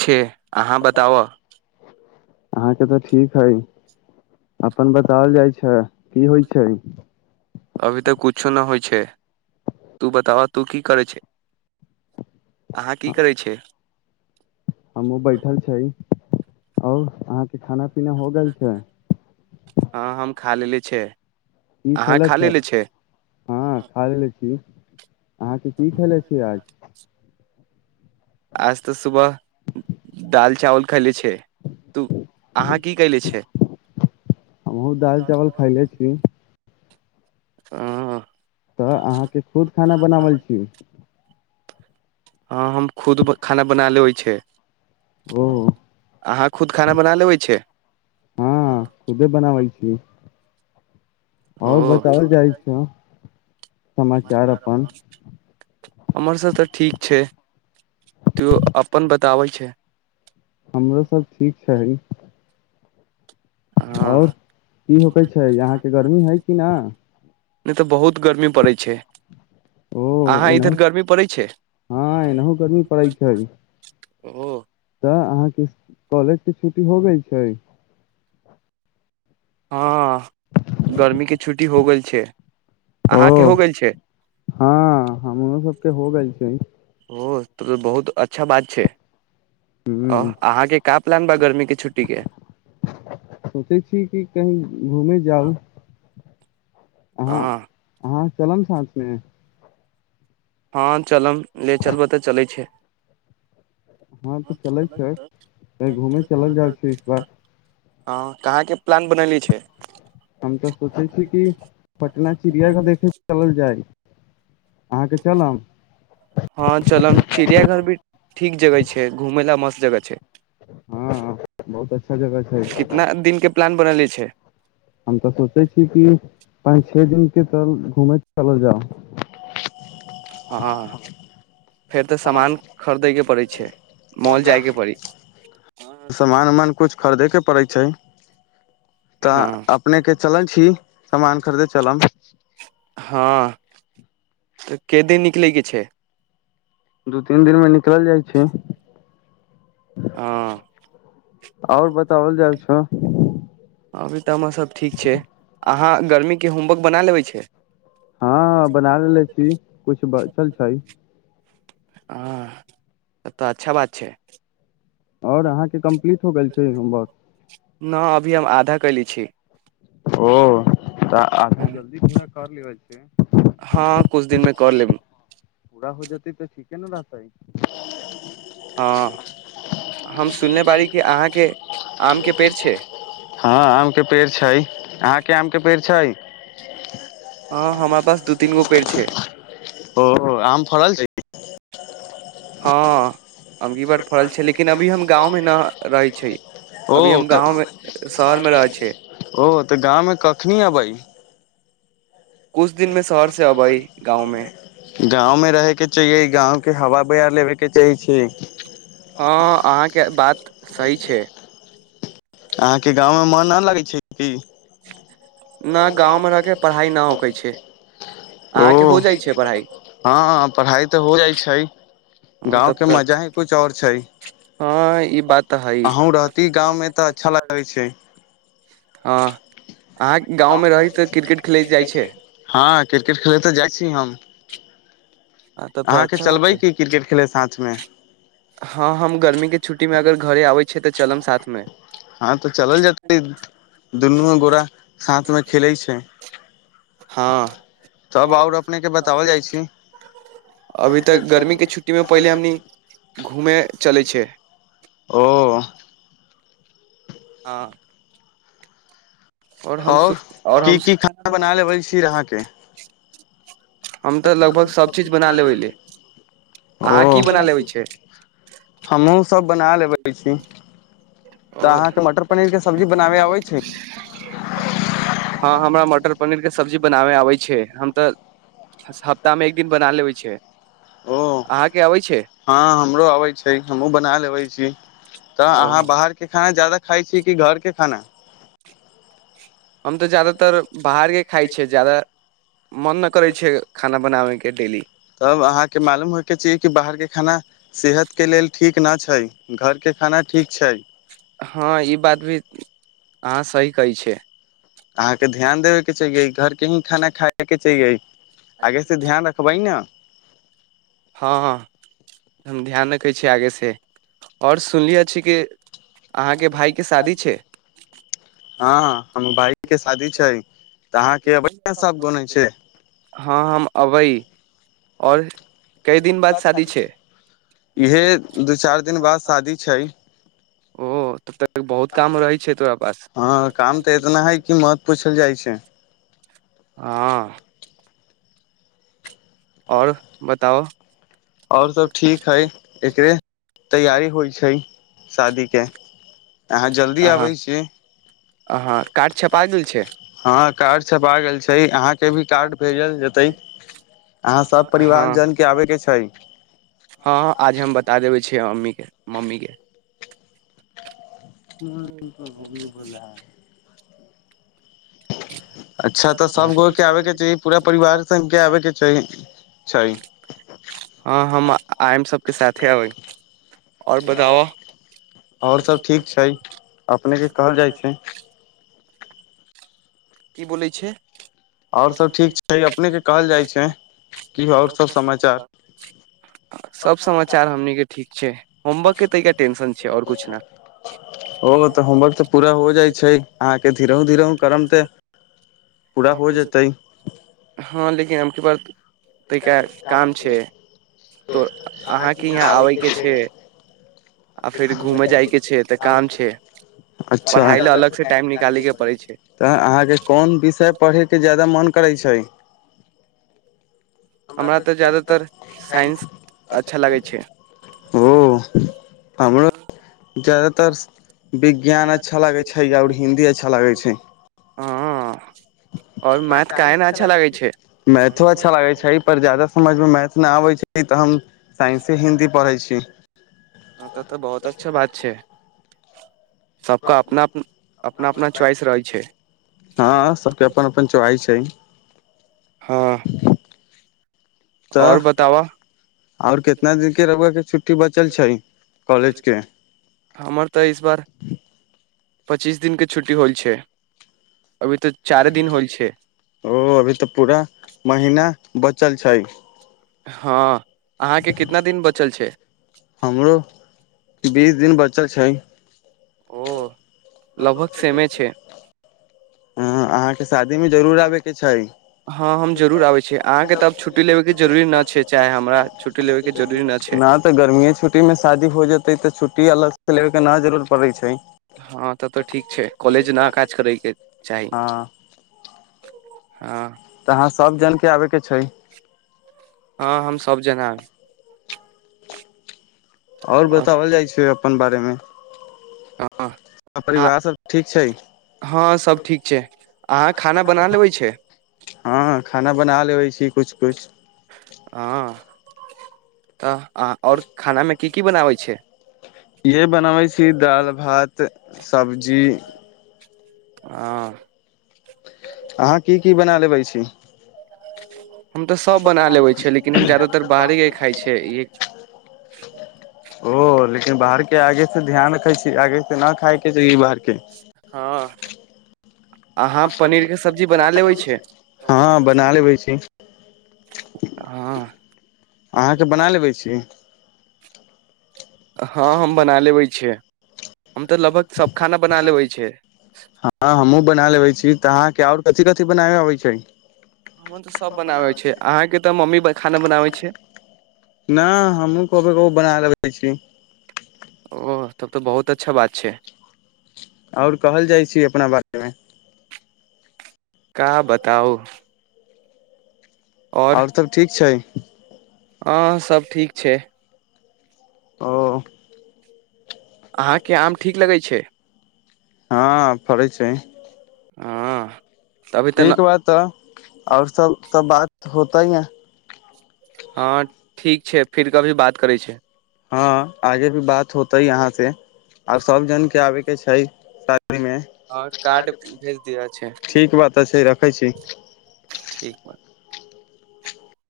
छै अहाँ बताबह अहाँके तऽ ठीक हइ अपन बताओल जाइ छै की होइ छै अभी तक कुछो न होइ छै तू बताव तू की करै छै अहाँ की करै छै हमहु बैठल छै आओर अहाँके खाना पीना हो गेल छै हँ हम खा लेलेे छै ई अहाँ खेले खा छै लेलेे हँ खा लेले छी अहाँके की खेले छी आज आज तऽ सुबह दाल चावल खैले छै तू अहाँ की कैले छै हमहूँ हमहूँ दालि दाल चावल खयले छी खेले ह तऽ अहाँके खुद खाना बनावल छी हँ हम खुद खाना बना लेै छै ओ अहाँ खुद खाना बना लेबै छै हँ खुदे बनाबै छी आओर ओ बताओल जाइ छै समाचार अपन हमर सब तऽ ठीक छै तो अपन बताबै छै हमरो सभ ठीक छै हँ आओर नहि की होके छै अहाँके गर्मी हइ कि ना नहि तऽ बहुत गर्मी पड़ैत छै ओ अहाँ एनहु इधर गर्मी पड़ै छै हँ एनहु गरमी पड़ै छै ओ तऽ अहाँके कॉलेज के छुट्टी हो गई छै हँ गर्मी के छुट्टी हो गेल छै अहाँके ओ हो गेल छै हँ हमरो सबके हो गेल छै ओ तऽ बहुत अच्छा बात छै ओ ह अहाँके क प्ान बा गरमी सोचै छी कि कही घूमे जाउ हँ चलन साथमे हँ चलम ले चलबऽ तऽ चलै छै हँ तऽ चलै छै घूमे चलल जाइ छै इस बार हँ कहाँके प्लान बनली छै हम तऽ सोचै छी कि पटना चिड़िया के देखे चलल जाय अहाँके च हँ चल चिड़ियाघर ठीक जगह छै घूमेय ला मस्त जगह छै हँ बहुत अ कितना दिन के प्लान बनले छै हम तऽ सोचै छीिय कि पाँच छे दिन के तल घूमे चलल जाउ हँ फेर तऽ सामान खरीदे के पड़ै छै मॉल जाय के पड़ी समान उमान कुछ खरीदे के पड़ै छै हँ अपने के चलल छी सामान खरीदे चलम हँ तऽ क दिन निकलयके छै दू तीन दिन में निकल जाइ छै च छ हँ आओर बताओल जाय छौ अभी तऽ हमरसभ ठीक छै अहाँ गर्मीके होमवर्क बना लेबै छै हँ बना ले छी कुछ बचल छै हँ तऽ अच्छा बात छै आओर अहाँके कम्प्लीट हो गेल छै बस कली छी ओ तऽ आधा जल्दी पूरा कर लि छै हँ कुछ दिन मे कर लेब पूरा हो जेतै तऽ ठीक केना रहतै हँ हम सुनी, सुनले बारी कि अहाँमे अहाँके आमके पेड़ छै? हँ, आमके पेड़ छै। अहाँके आमके पेड़ छै, हँ हमरा पास दू तीन गो पेड़ छै ओ आम फड़ल छै। ा [inaudible] अमगी बर फड़ल छै लेकिन अभी हम गाँव मे न रहै छै ओ अभी हम गाँव मे शहर मे रहै छै ओ तऽ गाँव मे कखनी अबै कुछ दिनमें शहर से अबई गाँवमें गाँवमे रहैके के चाए गाँव के हवा पर बैर लेबैके चाहै छी हँ अहाँके बात सही छै अहाँके गाँव मे मन नहि लगैत छै की न गाँवमे रहिके पढ़ाइ नहि होकै छै ओ अहाँके हो जाइ छै पढ़ाई हँ पढ़ाई तऽ हो जाइ छै हँ तब गाँवके तऽ मजा ही कुछ और छै हँ ई बात तऽ हइ अहूँ हँ रहती गाँवमे तऽ अच्छा लगै छै अहाँ गाँवमे रही तऽ क्रिकेट खेलैत जाइ छै हँ क्रिकेट खेलैत तऽ जाइ छी हम ह तब तऽ अहाँके अच्छा बात चलबै छै की क्रिकेट खेले साथमे हँ हम गर्मी के छुट्टी मे अगर घरे आबै छिय तऽ चलब साथमे हँ तऽ चलल जेतै दुनू गोरा साथमे खेलै छै हँ तब आओर अपने के बताओल जाइ छी अभी तऽ तक गर्मी गमी के छुट्टी मे स्ित पहिले हमनी घूमे चले पहिेल छै ओ आ आओर हम सु आओर की हम की खाना बना लेबै छी अहाँके हम तऽ लगभग सभ चीज बना लेबैले ओ अहाँ की बना लेबै छै हमहूँ सब बना लेबै छी तऽ आओ अहाँके मटर पनीर के सब्जी बनाबे आबै छै हँ हमरा मटर पनीर के सब्जी बनाबे आबै छै हम तऽ हप्ताह मे एक दिन बना लेबे छै ओ अहाँके अबै छै हँ हमरो आबै छै हमहुँ बना लेबे छी तऽ ओ अहाँ बाहरके खाना जदाा खााय छी कि घर के खाना हम तऽ जदातर बाहरके खाइ छियै ज्यादा मन नहि करै छै खाना बनाबैके के ेली तब अहाँके मालूम होयके ची कि बाहरके खाना सेहतके लेल ठीक न छै घरके खाना ठीक छै हँ ई बात भी हँ सी कै छै अहाँ के ध्यान देबे के छैाह कि ई घर के ही खाना खा क के चाएइ आगे से ध्यान रखबै ने हँ हम ध्यान देखै छ आगे से आओर सुनलियै छी कि अहाँके भाय के शादी छै हँ हमर भइ के शादी छै तऽ अहाँके अबै सब छै हँ हम अबै आओर कई दिन बाद दाद शादी छै श इहे दू चार दिन बाद शादी छै ओ तब तक बहुत काम रहै छै तोरा पास हँ काम तऽ इतना है कि मत पूछल जाइ छै हँ आओर बताउ आओर सभ ठीक हइ एकरे तैयारी होइ छै शादीके अहाँ जल्दी आबै छीियै अहाँ कार्ड छपा गेल छै हँ कार्ड छपा गेल छै अहाँके भी कार्ड भेजल जेतै यहाँ सब हँ परिवार जन के आबे के छै हँ आज हम बता देबै अछि मम्मीे मम्मी के घमी बो है अच्छा तऽ सब गो के आबे के चाही पूरा परिवार सन के आबे के छै छै हँ हम आम सबके साथे अबै आओर बताब आओर सब ठीक छै अपने के कहल जाइ छै की बोै छै आओर सब ठीक छै अपने के कहल जाइ छै कि आओर सब समाचार सब समाचार हमन के ठीक छै होमवर्क के तैका तऽ टेंशन छै आओर कुछ न होमवर्क तऽ पूरा हो जाइ छै अहाँके धीर धीर त हँ लेकिन आके बात ताहिके काम छै तो अहाँके यहाँ आबैके छै आ फेर घूमै जाइके छै तऽ काम छै पढ़ाइ लए अच्छा अलगसँ टाइम निकालैके पड़ै छै तऽ अहाँके कोन विषय पढ़ैके जादा मन करै छै हमरा तऽ जादातर साइंस अच्छा अच्छाै लगै छै ओ हमरो जादातर विज्ञान अच्छा लागै छै आओर हिन्दी अच्छा लागै छै हँ आओर मैथ काहे ने अच्छा लगै छै मैथो अच्छा लागै छै पर जााद समझमे मैथ नहि आबै छै तऽ हम साइंसे हिन्दी पढ़ै छी हँ तऽ तऽ बहुत अच्छा बात छै सबका अपना अपना अपना च्वाइस रहै छै हँ सबके अपना अपना च्वाइस रहे छै अपन अपन च्वाइस छै हँ तऽ आओर बता बताबह आओर कितना दिन के रुआ छुट्टी बच चल छै कॉलेज के हमर तऽ इस बार पच्चीस दिनके छुट्टी होइ छै अभी तऽ चारि चारे दिन होल हौल छै ओ अभी तऽ पूरा महना बचल छै हँ आहाँ के कितना दिन बचल छै हमरो बीस दिन बचल छै ओ लगभग सेमे छै ह अहाँके शादी आहा के शादी मे जरूर आबै के छै आ हँ हम जरूर आबै छी अहाँके तऽ आब छुट्टी लेबेके जरूरी न छै के चाहे हमरा छुट्टी लेबेके जरूरी न छै त गर्मी छुट्टी मे शादी हो जे छुट्टी अलग से ना लेबै के नहि जरूर पड़ै छै हँ तब तऽ ठीक छै कॉलेज न काज करैके चाही हँ हँ तऽ अहाँ सब जन के आबे के छै हँ हम सभ जना आब आओर बताओल जाइ छै अपन बारे मे हँ परिवार अहाँ- सब ठीक छै हँ सब ठीक छै आहा खाना बना लेबै छी किछु हँ खाना बना लेबे छियै कुछ कुछ हँ आओर खाना मे की की बनाबै छी यह बनाबै छी दालि भात सब्जी आ अहाँ की की बना लेब छी हम तऽ किछो सब बना लेबै छै छि हम लेकिन ज्यादातर के बाहरे खाइ छै ई खाय छी ओ लेकिन के आगे से ध्यान रखे छी आगे से न खायइ के छै ई बाहर के हँ आहा पनीर के सब्जी बना लैबे छियै हँ बना लेबे छी हँ अहाँ के बना लेबे छी हँ हम बना लेबै छियै हम तऽ हमहू लगभग सब खाना बना लेबै लेबे छै छियै हँ हमहुँ बना लेबै छी तऽ अहाँके आओर कथी कथिी बनाब अबै छै हमन तऽ सब बनाबै छै अहाँके तऽ मम्मी खाना बनाबै छै नहि हमहुँ क बना लेबे छी ओ तब तऽ बहुत अच्छा बात छै आओर कहल जाइ छी अपना बारे मे का बताउ और आओर सभ ठीक छै हँ सब ठीक छै ओ अहाँके आम ठीक लगैत छै हँ फड़ै छै हँ तभी तऽ न ठीक बात तऽ आओर सब तऽ बात होता ही है हँ ठीक छै फिर कभी बात करै छै हँ आगे भी बात होतै ह अहाँ से आर सब जन के आबे के छै ओहि मे और कार्ड भेज दिय छै ठीक बात तऽ छै रखै छी ठीक